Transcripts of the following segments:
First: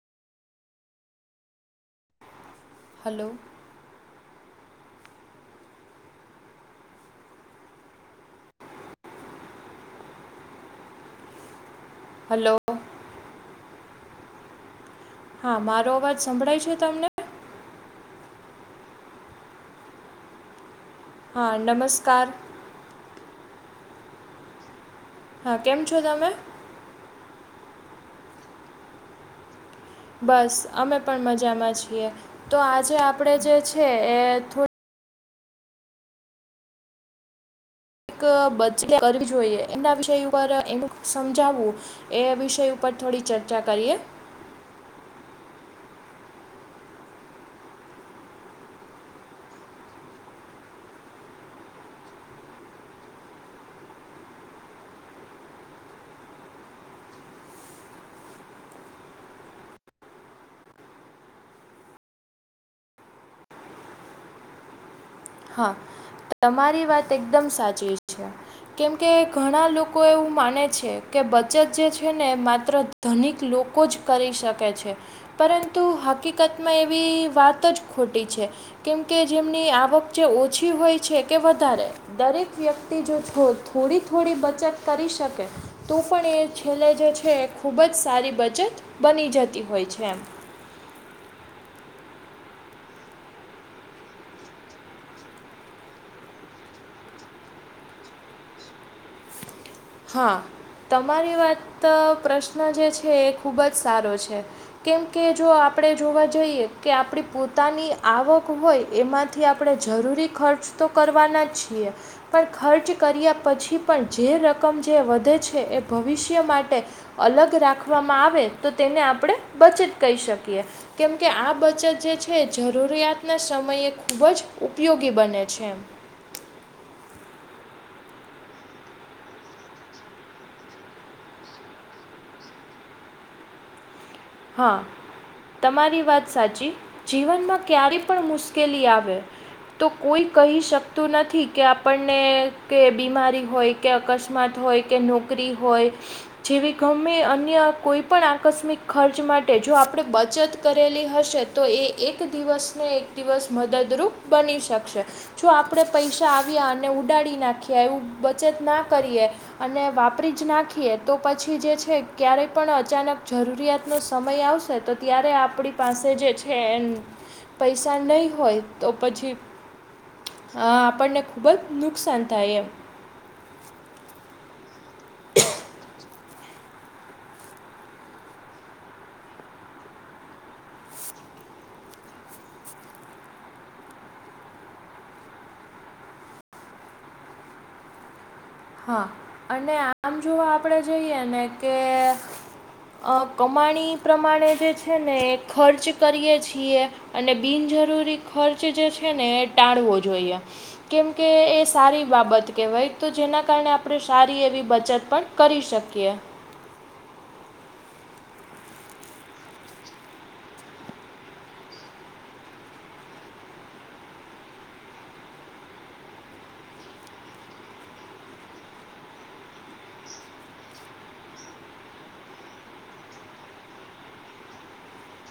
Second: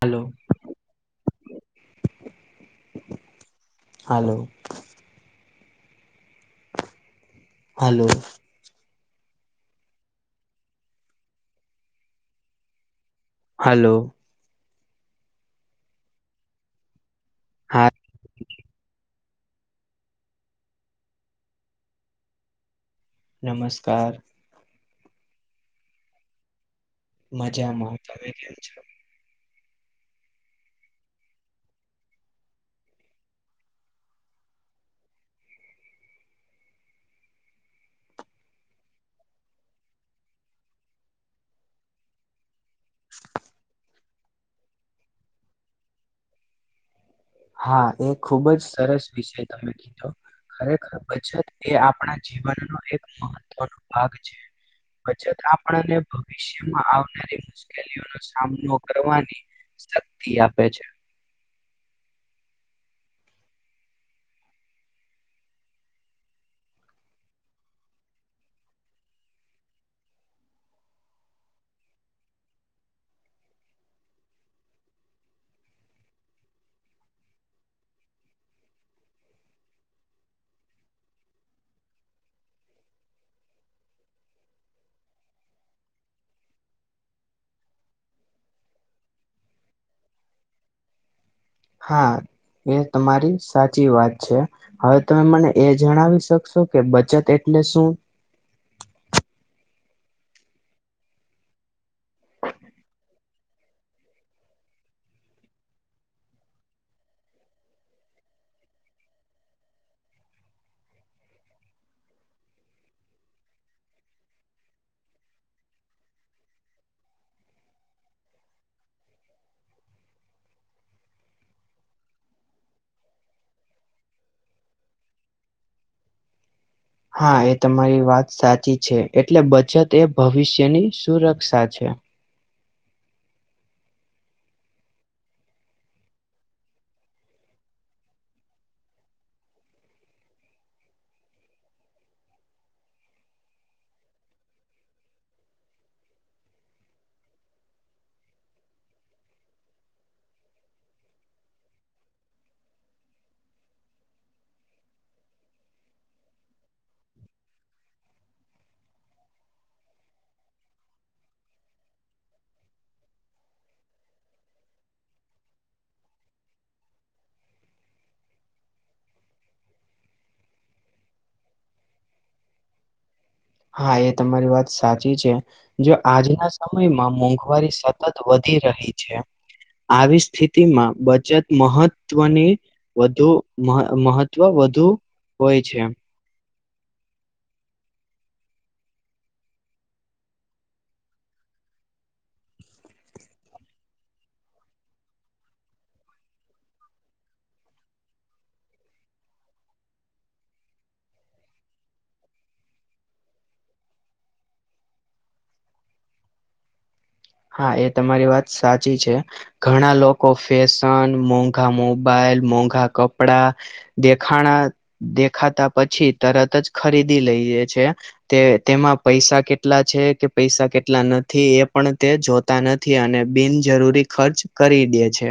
Hello hello hello hello hello hello હા, મારો અવાજ સંભળાય છે તમને, હા હા, નમસ્કાર નમસ્કાર હા, કેમ છો તમે? મજામાં તમે કેમ છો બસ અમે પણ મજામાં છીએ તો આજે આપણેે જે છે, એ થોડી કે બચત કરવી જોઈએ એમના વિષય ઉપર અમુક સમજાવવું એ વિષય ઉપર થોડી ચર્ચા કરીએ, હા, એ ખુબ જ સરસ વિષય તમે કીધો ખરેખર બચત એ આપણા જીવનનો એક મહત્વનો ભાગ છે. બચત આપણને ભવિષ્યમાં આવનારી, મુશ્કેલીઓ ન સામનો કરવાની શક્તિ આપે છે. હા, તમારી વાત એકદમ સાચી છે. કેમકે ઘણા લોકો એવું માને છે, કે બચત જે છે ને માત્ર ધનિક લોકો જ કરી શકે છે. પરંતુ હકીકતમાં એવી વાત જ ખોટી છે, કેમકે જેમની આવક જે ઓછી હોય છે કે વધારે, દરેક વ્યક્તિ જો છો થોડી થોડી બચત કરી શકે, તો પણ એ છેલ્લે જે છે એ ખૂબ જ સારી બચત બની જતી હોય છે. હા, એ તમારી સાચી વાત છે. હવે તમે મને એ જણાવી શકશો કે બચત એટલે શું? હા, તમારી વાત પ્રશ્ન જે છે એ ખૂબ જ સારો છે. કેમકે જો આપણે જોવા જઈએ કે આપણી પોતાની આવક હોય, એમાં થી આપણે જરૂરી ખર્ચ તો કરવાના જ છીએ. પણ ખર્ચ કર્યા પછી પણ જે રકમ જે વધે છે, એ ભવિષ્ય માટે અલગ રાખવામાં આવે તો તેને આપણે બચત કહી શકીએ. કેમકે આ બચત જે છે જરૂરિયાતના સમયે ખૂબ જ ઉપયોગી બને છે. હા, એ તમારી વાત સાચી છે એટલે બચત એ ભવિષ્યની સુરક્ષા છે. હા, તમારી વાત સાચી, જીવનમાં ક્યારે પણ મુશ્કેલી આવે તો કોઈ કહી શકતું નથી, કે આપણને કે બીમારી હોય કે અકસ્માત હોય કે નોકરી હોય, જેવી ગમે અન્ય કોઈ પણ આકસ્મિક ખર્ચ માટે જો આપણે બચત કરેલી હશે, તો એ એક દિવસને દિવસ મદદરૂપ બની શકશે. જો આપણે પૈસા આવ્યા અને ઉડાડી નાખ્યા એવ બચત ના કરીએ, અને વાપરી જ નાખીએ તો પછી જે છે, ક્યારેય પણ અચાનક જરૂરિયાત નો સમય આવશે તો ત્યારે આપણી પાસે જે છે, એ પૈસા નહી હોય, તો પછી હા, આપણને ખુબ જ નુકસાન થાય એમ. હા, એ તમારી વાત સાચી છે. જો આજના સમયમાં મોંઘવારી સતત વધી રહી છે, આવી સ્થિતિમાં બચત મહત્વની વધુ મહ મહત્વ વધુ હોય છે. હા અને આમ જો આપણેે જઈએ ને કે કમાણી પ્રમાણે જે છે, ને ખર્ચ કરીએ છીએ. અને બિનજરૂરી ખર્ચ જે છે, ને એ ટાળવો જોઈએ. કેમ કે એ સારી બાબત કેહેવાય તો જેના કારણે આપણે સારી એવી બચત પણ કરી શકીએ. હા એ તમારી વાત સાચી છે. ઘણા લોકો ફેશન મોંઘા મોબાઈલ, મોંઘા કપડા દેખાણા દેખાતા પછી તરત જ ખરીદી લઈએે છે. તે તેમાં પૈસા કેટલા છે, કે પૈસા કેટલા નથી એ પણ તે જોતા નથી, અને બિનજરૂરી ખર્ચ કરી દે છે.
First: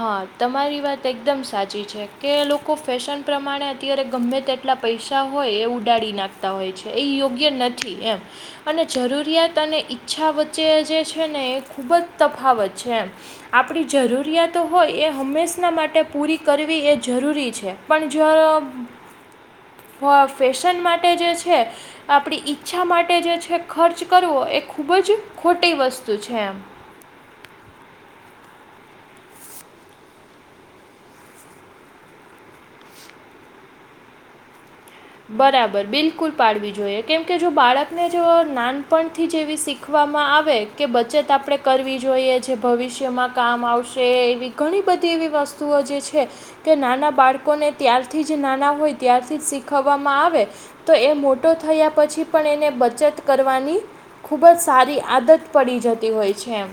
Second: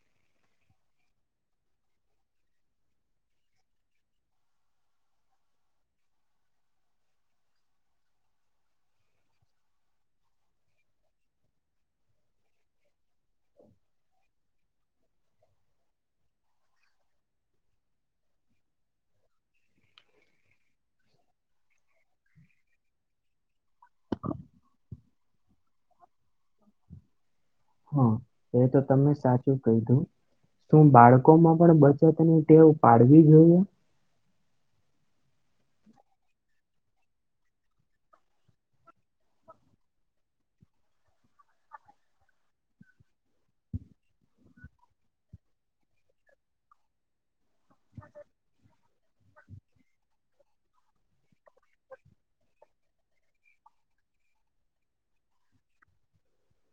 હા તમારી વાત એકદમ સાચી છે, કે લોકો ફેશન પ્રમાણે અત્યારે ગમે તેટલા પૈસા હોય એ ઉડાડી નાખતા હોય છે એ યોગ્ય નથી એમ. અને જરૂરિયાત અને ઈચ્છા વચ્ચે જે છે, ને એ ખૂબ જ તફાવત છે એમ. આપણી જરૂરિયાત તો હોય એ હંમેશા માટે પૂરી કરવી એ જરૂરી છે, પણ જો હો ફેશન માટે જે છે આપણી ઈચ્છા માટે જે છે, ખર્ચ કરવો એ ખુબ જ ખોટી વસ્તુ છે, એમ હા એ તો તમે સાચું કહીધું. શું બાળકો માં પણ બચતની ટેવ પાડવી જોઈએ બરાબર બિલકુલ પાડવી જોઈએ કેમ કે જો બાળકને જો નાનપણથી જેવી શીખવામાં આવે કે બચત આપણે કરવી જોઈએ જે ભવિષ્યમાં કામ આવશે એવી ઘણી બધી એવી વસ્તુઓ જે છે. કે નાના બાળકોને ત્યારથી જ નાના હોય ત્યારથી જ શીખ વામાં આવે તો એ મોટો થયા પછી પણ એને બચત કરવાની ખુબ જ સારી આદત પડી જતી હોય છે, એમ.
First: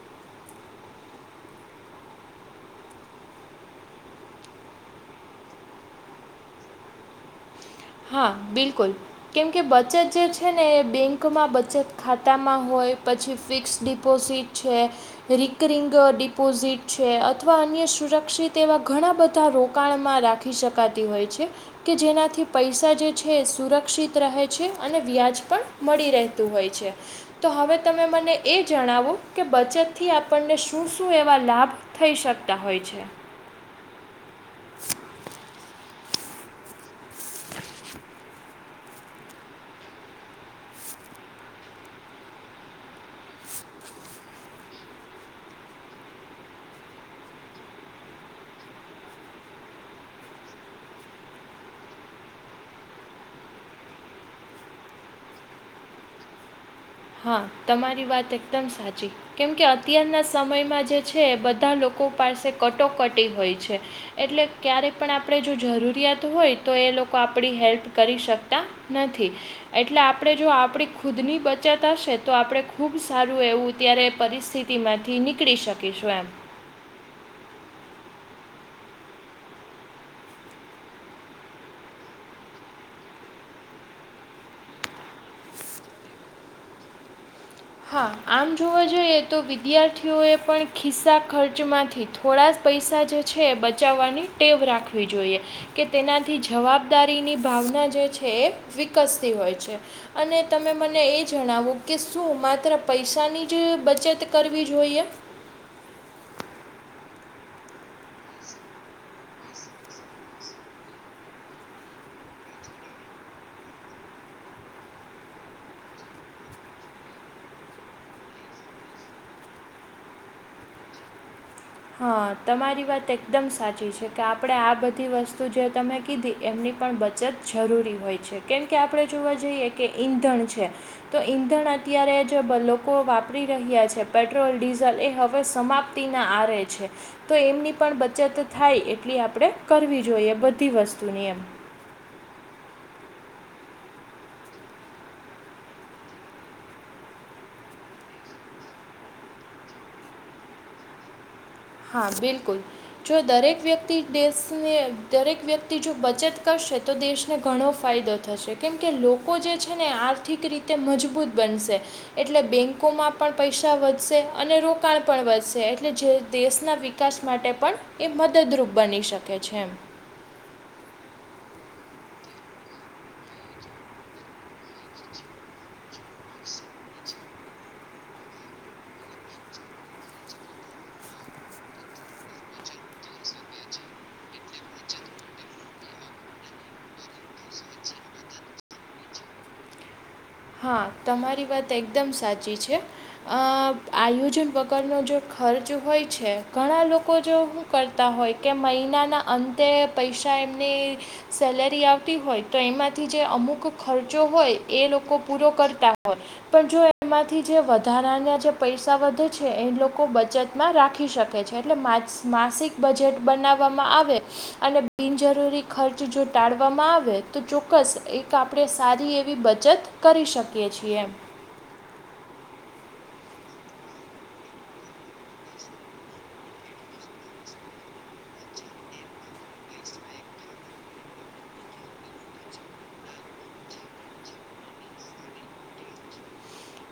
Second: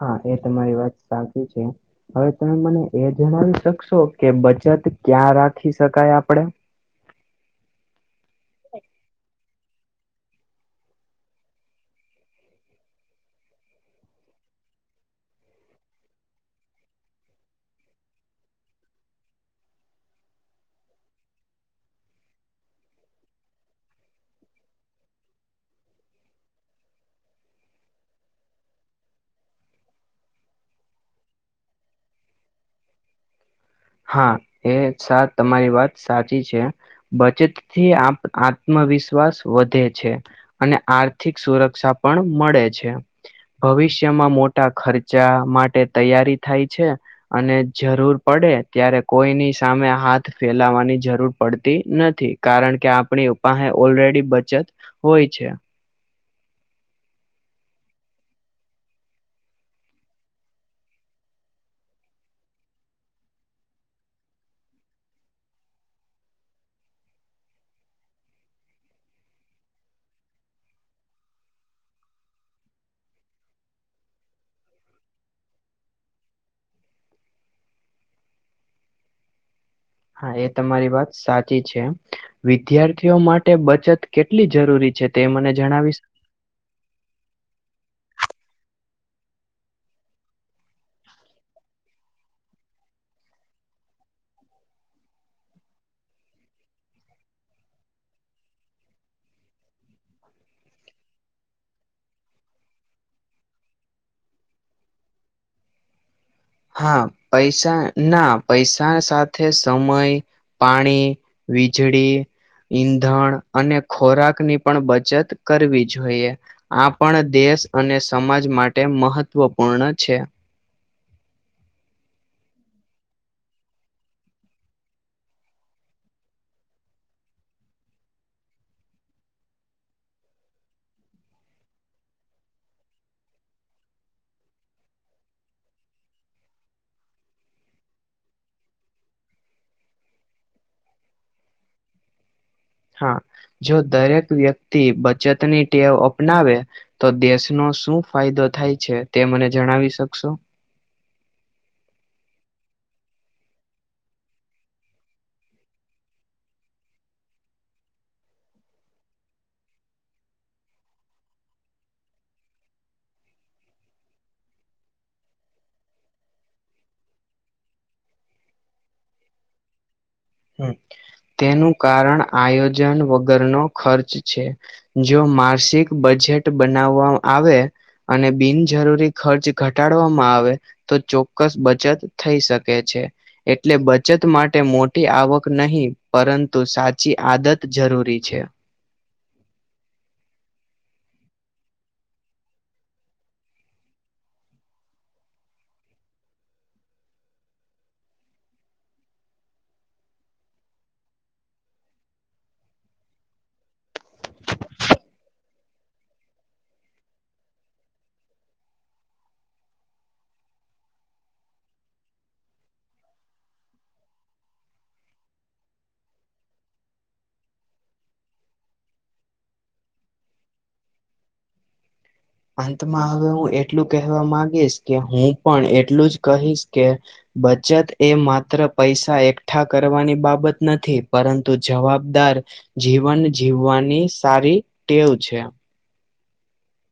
હા એ તમારી વાત સાચી છે. હવે તમે મને એ જણાવી શકશો કે બચત ક્યાં રાખી શકાય આપડે? હા બિલકુલ. કેમકે બચત જે છે, ને એ બેંકમાં બચત ખાતામાં હોય પછી ફિક્સ ડિપોઝિટ છે. રિકરિંગ ડિપોઝિટ છે, અથવા અન્ય સુરક્ષિત એવા ઘણા બધા રોકાણમાં રાખી શકાતી હોય છે, કે જેનાથી પૈસા જે છે, એ સુરક્ષિત રહે છે, અને વ્યાજ પણ મળી રહેતું હોય છે. તો હવે તમે મને એ જણાવો કે બચત થી આપણને શું-શું એવા લાભ થઈ શકતા હોય છે. હા એ તમારી વાત સાચી છે, બચતથી આપ આત્મવિશ્વાસ વધે છે, અને આર્થિક સુરક્ષા પણ મળે છે. ભવિષ્યમાં મોટા ખર્ચા માટે તૈયારી થાય છે. અને જરૂર પડે ત્યારે કોઈની સામે હાથ ફેલાવાની જરૂર પડતી નથી, કારણ કે આપણી પાહે ઓલરેડી બચત હોય છે. હા તમારી વાત એકદમ સાચી. કેમ કે અત્યારના સમયમાં જે છે એ બધા લોકો પાસે કટોકટી હોય છે. એટલે ક્યારેય પણ આપણે જો જરૂરિયાત હોય તો એ લોકો આપણી હેલ્પ કરી શકતા નથી એટલે આપણે જો આપણી ખુદની બચત હશે તો આપણે ખૂબ સારું એવું ત્યારે પરિસ્થિતિમાંથી નીકળી શકીશું એમ. હા એ તમારી વાત સાચી છે. વિદ્યાર્થીઓ માટે બચત કેટલી જરૂરી છે તે મને જણાવી હા આમ જોવા જઈએ તો વિદ્યાર્થીઓએ પણ ખિસ્સા ખર્ચમાંથી થોડા પૈસા જે છે એ બચાવવાની ટેવ રાખવી જોઈએ. કે તેનાથી જવાબદારીની ભાવના જે છે એ વિકસતી હોય છે. અને તમે મને એ જણાવો કે શું માત્ર પૈસાની જ બચત કરવી જોઈએ. હા પૈસા ના પૈસા સાથ. સાથે સમય પાણી વીજળી ઈંધણ અને ખોરાક ની પણ બચત કરવી જોઈએ. આપણ દેશ અને સમાજ માટે મહત્વપૂર્ણ છે. હા તમારી વાત એકદમ સાચી છે કે આપણે આ બધી વસ્તુ જે તમે કીધી એમની પણ બ. બચત જરૂરી હોય છે કેમ કે આપણે જોવા જઈએ કે ઈંધણ છે તો ઈંધણ અત્યારે જે લોકો વાપરી રહ્યા છે પેટ્રોલ ડીઝલ એ હવે સમાપ્ત તી ના આરે. છે તો એમની પણ બચત થાય એટલી આપણે કરવી જોઈએ બધી વસ્તુની એમ. હા જો દરેક વ્યક્તિ બચતની ટેવ અપનાવે તો દેશનો શું ફાયદો થાય છે તે મને જણાવી શકશો હા બિલકુલ. જો દરેક વ્યક્તિ દેશને દરેક વ્યક્તિ જો બચત કરશે તો દેશને ઘણો ફાયદો થશે કેમ કે લોકો જે છે ને આર્થિક રીતે મજબૂત બનશે. એટલે બેંકોમાં પણ પૈસા વધશે અને રોકાણ પણ વધશે એટલે જે દેશના વિકાસ માટે પણ એ મદદરૂપ બની શકે છે એમ. તેનું કારણ આયોજન વગરનો ખર્ચ છે. જો માર્સિક બજટ બનાવવા આવે. અને બિનજરૂરી ખર્ચ ઘટાડવામાં આવે તો ચોક્કસ બચત થઈ શકે છે એટલે બચત માટે મો ટી આવક નહીં પરંતુ સાચી આદત જરૂરી છે. હા તમારી વાત એકદમ સાચી છે. અ આયોજન વગરનો જો ખર્ચ હોય છે ઘણા લોકો જો કરતા હોય કે મહિનાના અંતે પૈસા એમની સેલેરી આવતી હોય તો એમાંથી જે અમુક ખર્ચો હોય એ લોકો પૂરો કરતા હોય પણ જો એમાંથી જે વધારાના જે પૈસા વધે છે એ લોકો બચત માં રાખી શકે છે એટલે મા માસિક બજટ બનાવવામાં આવે અને બિનજરૂરી ખર્ચ જો ટાળવામાં આવે તો ચોક્કસ એક આ. આપણે સારી એવી બચત કરી શકીએ છીએ એમ. અંતમાં હવે હું એટલું કહેવા માંગીશ કે હું પણ એટલું જ કહીશ કે બચત એ માત્ર પૈસા એકઠા કરવાની બાબત નથી પરંતુ જવાબદાર જીવન જીવવાની સારી ટેવ છે.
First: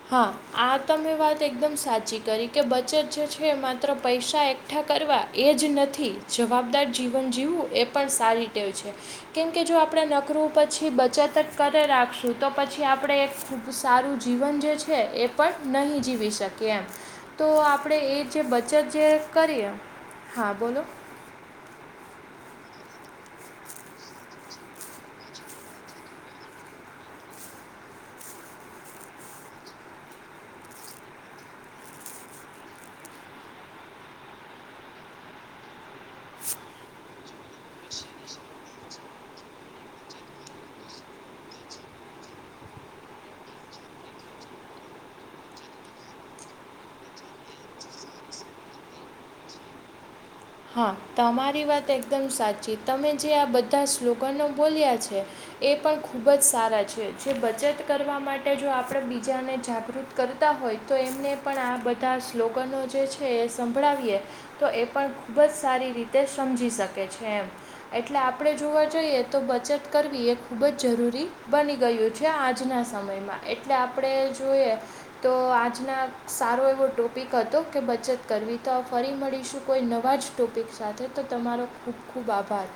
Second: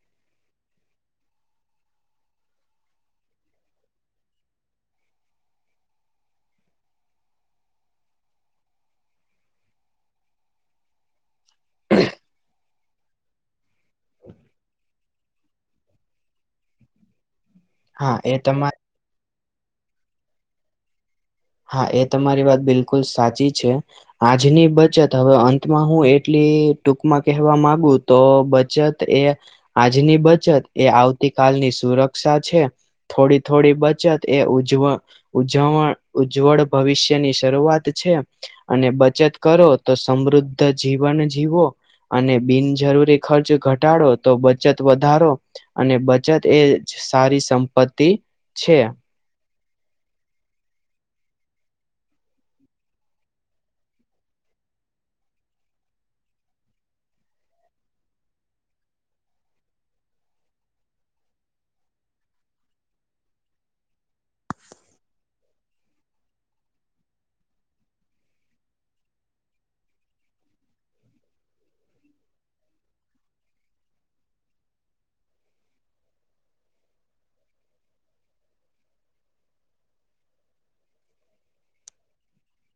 હા આ તમે વાત એકદમ સાચી કરી કે બચત જે છે માત્ર પૈસા એક એકઠા કરવા એ જ નથી જવાબદાર જીવન જીવવું એ પણ સારી ટેવ છે. કેમકે જો આપણે નકરું પછી બચત કરે રાખશું તો પછી આપણેે એક સારું જીવન જે છે એ પણ નહીં જીવી શકીએ એમ તો આપણે હા એ જે તમારી બચત જે કરીએ હા બોલો હા એ તમારી વાત બિલકુલ સાચી છે. આજની બચત હવે અંતમાં હું એટલી ટૂંકમાં કહેવા માંગુ તો બચત એ આજની બચત એ આવતી કલની સુરક્ષા છે. થોડી થોડી બચત એ ઉજવ ઉજવણ ઉજ્જવળ ભવિષ્યની શરૂઆત છે. અને બચત કરો તો સમૃદ્ધ જીવન જીવો અને બિનજરૂરી ખર્ચ ઘટાડો તો બચત વધારો અને બચત એજ સારી સંપત્તિ છે હા તમારી વાત એકદમ સાચી તમે જે આ બધા સ્લોગનો બોલ્યા છે એ પણ ખૂબ જ સારા છે જે બચત કરવા માટે જો આપડે બીજાને જાગૃત કરતા હોય તો એમને પણ આ બધા સ્લોગનો જે છે એ સંભળાવીએ તો એ પણ ખૂબ જ સારી રીતે સમજી શકે છે એમ એટલે આપડે જોવા જોઈએ તો બચત કરવી એ ખુબ જ જરૂરી બની ગયું છે આજના સમયમાં એટલે આપડે જોઈએ તો આજના સારો એવો ટોપિક હતો કે બચત કરવી તો ફરી મળીશું કોઈ ન વાજ ટોપિક સાથે તો તમારો ખૂબ ખૂબ આભાર